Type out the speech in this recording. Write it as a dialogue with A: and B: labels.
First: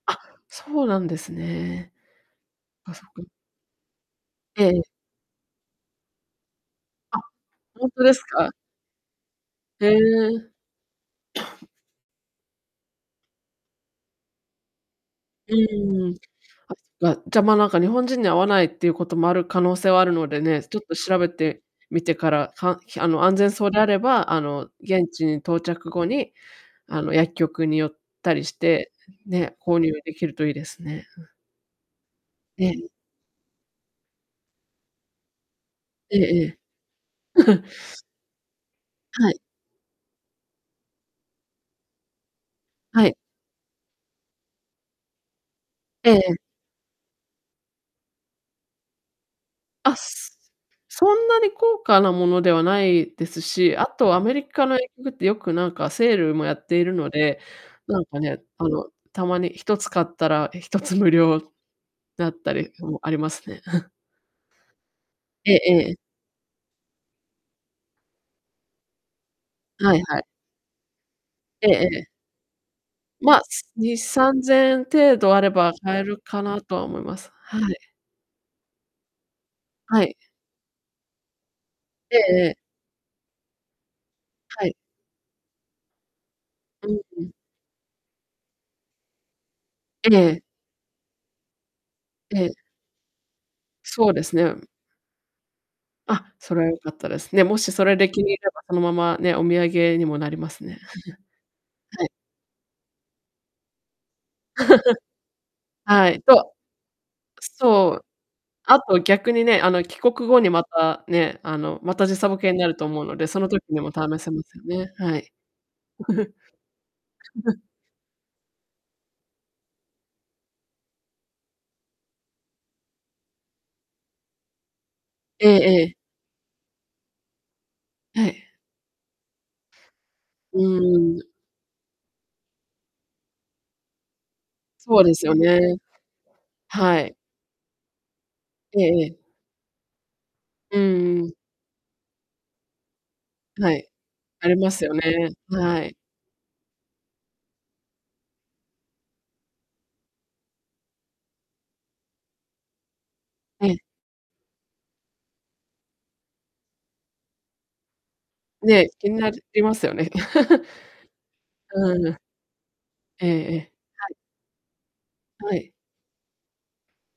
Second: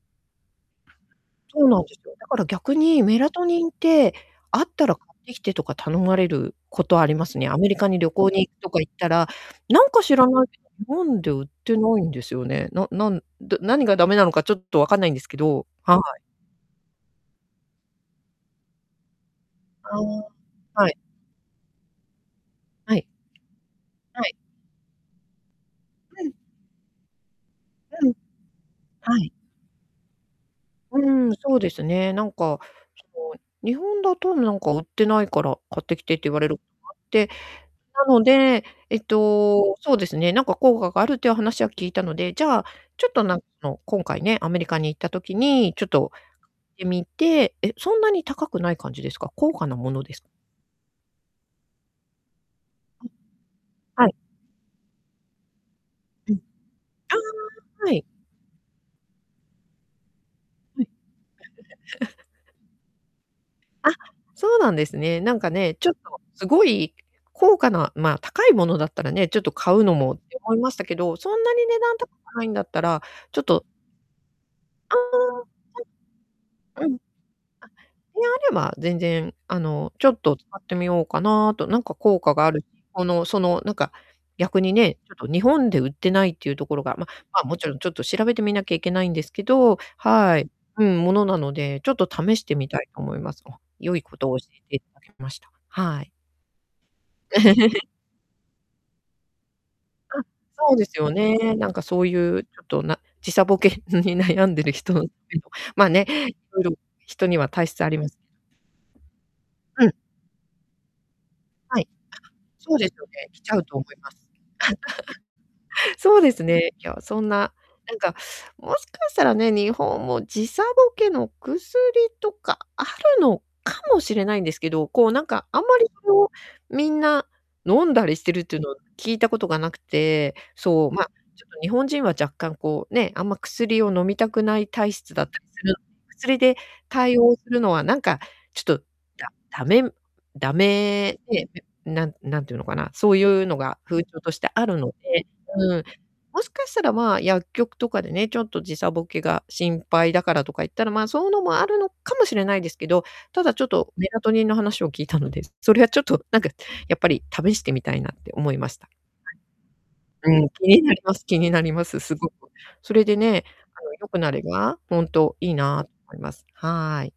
A: あ、そうなんです
B: そうなん
A: ね。
B: ですよ。だから逆
A: あ、
B: に
A: そっ
B: メ
A: か
B: ラトニンって、あっ
A: ええ。
B: たら買ってきてとか頼まれることあり
A: あ、
B: ますね。アメリ
A: ほ
B: カ
A: ん
B: に
A: と
B: 旅
A: です
B: 行に
A: か？
B: 行くとか行ったら、な
A: へ
B: んか知らない
A: え。
B: けど、日本で売っ てないんですよね。ななんどぅ何が駄目なのかちょっと分かんないんですけ
A: う
B: ど、
A: ん
B: は
A: うんうん。
B: い。
A: あ、そっか、じゃ、ま、なんか、日本人に合わないっていうこともある可能性
B: あ
A: はあるのでね、ちょっ
B: あ、は
A: と
B: い。
A: 調べてみてから、か
B: はい。
A: あの、安全そうであれ
B: は
A: ば、
B: い。
A: あの、現地に到着後
B: は
A: に、
B: い。
A: あの、薬局に寄っ
B: うん。
A: たりして、
B: はい。
A: ね、購入できるといいです
B: う
A: ねふ。
B: ん、そうですね。なんか、
A: ええ。
B: その、日本だとなんか売ってないから買ってきて
A: え
B: って言わ
A: え
B: れ
A: え
B: る
A: え。
B: ことがあって、なので、えっ
A: はい。
B: と、そうですね、なんか効果があるっていう話は聞いたので、じゃあ、
A: は
B: ちょっ
A: い。
B: となんかあの今回ね、アメリカに行った時に、ちょっと
A: ええ
B: 買
A: ええ。
B: ってみてえ、そんなに高くない感じですか？高価なも
A: あ、
B: のです
A: そんなに高価なものではないですし、あ
B: は
A: と
B: い。
A: アメリカの薬局ってよくなんかセー
B: う
A: ル
B: ん。あ
A: もやっているので、
B: あ、は
A: な
B: い。
A: んかね、あの、たまに1つ買ったらひと
B: はい。
A: つ無料だった りもありますね。
B: あ、そうなんですね。なんか
A: ええ
B: ね、ち
A: え
B: ょっ
A: え。
B: とすごい、高価なま、高いものだったらね、ちょっと買う
A: は
B: の
A: い
B: もっ
A: はい。
B: て思いましたけど、そんなに
A: え
B: 値
A: ええ
B: 段
A: え。
B: 高くないんだったら、ち
A: ま、
B: ょっと
A: 2、3000円程度あれ
B: あ
A: ば買えるかなとは
B: あ、うん。あ、で、
A: 思います、はい。
B: あれば全然、あの、
A: は
B: ちょ
A: い。
B: っと使ってみようかなと。なんか
A: え
B: 効果
A: え
B: が
A: え
B: あ
A: え。
B: るこの、その、なんか、逆
A: は
B: に
A: い。
B: ね、ちょっと日本で売ってないっていうところ
A: う
B: が、
A: ん
B: ま
A: うん。
B: ま、もちろんちょっと調べてみなきゃいけないんですけど、
A: え
B: は
A: え。
B: い。うんものなので、ちょっと試し
A: ええ。
B: てみたいと思います。お、良い
A: そう
B: こ
A: で
B: と
A: す
B: を教
A: ね。
B: えて頂きました。はい。
A: あ、それは良かったです。ね、もしそ れで気に入れれば、そのままね、お土産にも
B: あ、
A: なります
B: そう
A: ね。
B: ですよね。なん かそ
A: は
B: う
A: い。
B: いう、ちょっとな時差ボケに悩んでる人って ま、ね、
A: はい、と
B: 色々人には体質あ
A: そ
B: り
A: う、
B: ます
A: あと、逆にね、あの、
B: けど。うん。
A: 帰国後にまた、ね、あの、
B: はい。
A: ま
B: あ、
A: た時差ぼけにな
B: そ
A: る
B: う
A: と
B: です
A: 思う
B: よ
A: ので、
B: ね、
A: そ
B: 来
A: の
B: ちゃ
A: 時
B: うと
A: に
B: 思
A: も試
B: います。
A: せますよね、はい。
B: そうですね、いや、そんな、なんか、もしかしたらね、日本も時差ボケの薬とかあるのかもしれないんですけど、こうなん
A: え
B: か、あんま
A: ええ
B: り
A: え。
B: その、みんな、飲んだりし
A: は
B: てるっ
A: い。
B: ていうのを聞いたことが無くて、
A: う
B: そう、ま、
A: ーん。
B: ちょっと日本人は若干こう、ね、あんま薬を飲みたくない体
A: そう
B: 質
A: で
B: だ
A: す
B: っ
A: よ
B: たりす
A: ね。
B: る薬で
A: はい。
B: 対応するのは、なんかちょっ
A: え
B: と、
A: ええ
B: だ
A: え。
B: 駄目駄
A: う
B: 目
A: ーん。
B: で、なん何て言うのかな、そういうの
A: は
B: が
A: い。
B: 風潮とし
A: あ
B: て
A: り
B: あ
A: ま
B: る
A: す
B: の
A: よ
B: で、
A: ね、
B: う
A: は
B: ん。
A: い。
B: もしかしたら、まあ、薬局とかでね、ちょっと時差ボケが心配だからとか言ったら、ま、そういうのもあるのかもしれないですけど、ただちょ
A: え
B: っ
A: え。
B: と、メラトニンの話を聞いたので。それはちょっとなんか、やっぱり試してみたいなって思いまし
A: ね、
B: た。
A: 気になりますよね。
B: はい。うん、気 になります気になりま
A: う
B: す、
A: ー
B: す
A: ん。
B: ごく。それで
A: ええ
B: ね、
A: ええ。
B: あの、
A: は
B: 良
A: い。
B: くなれば、ほんとい
A: は
B: い
A: い。
B: なと思います。はい。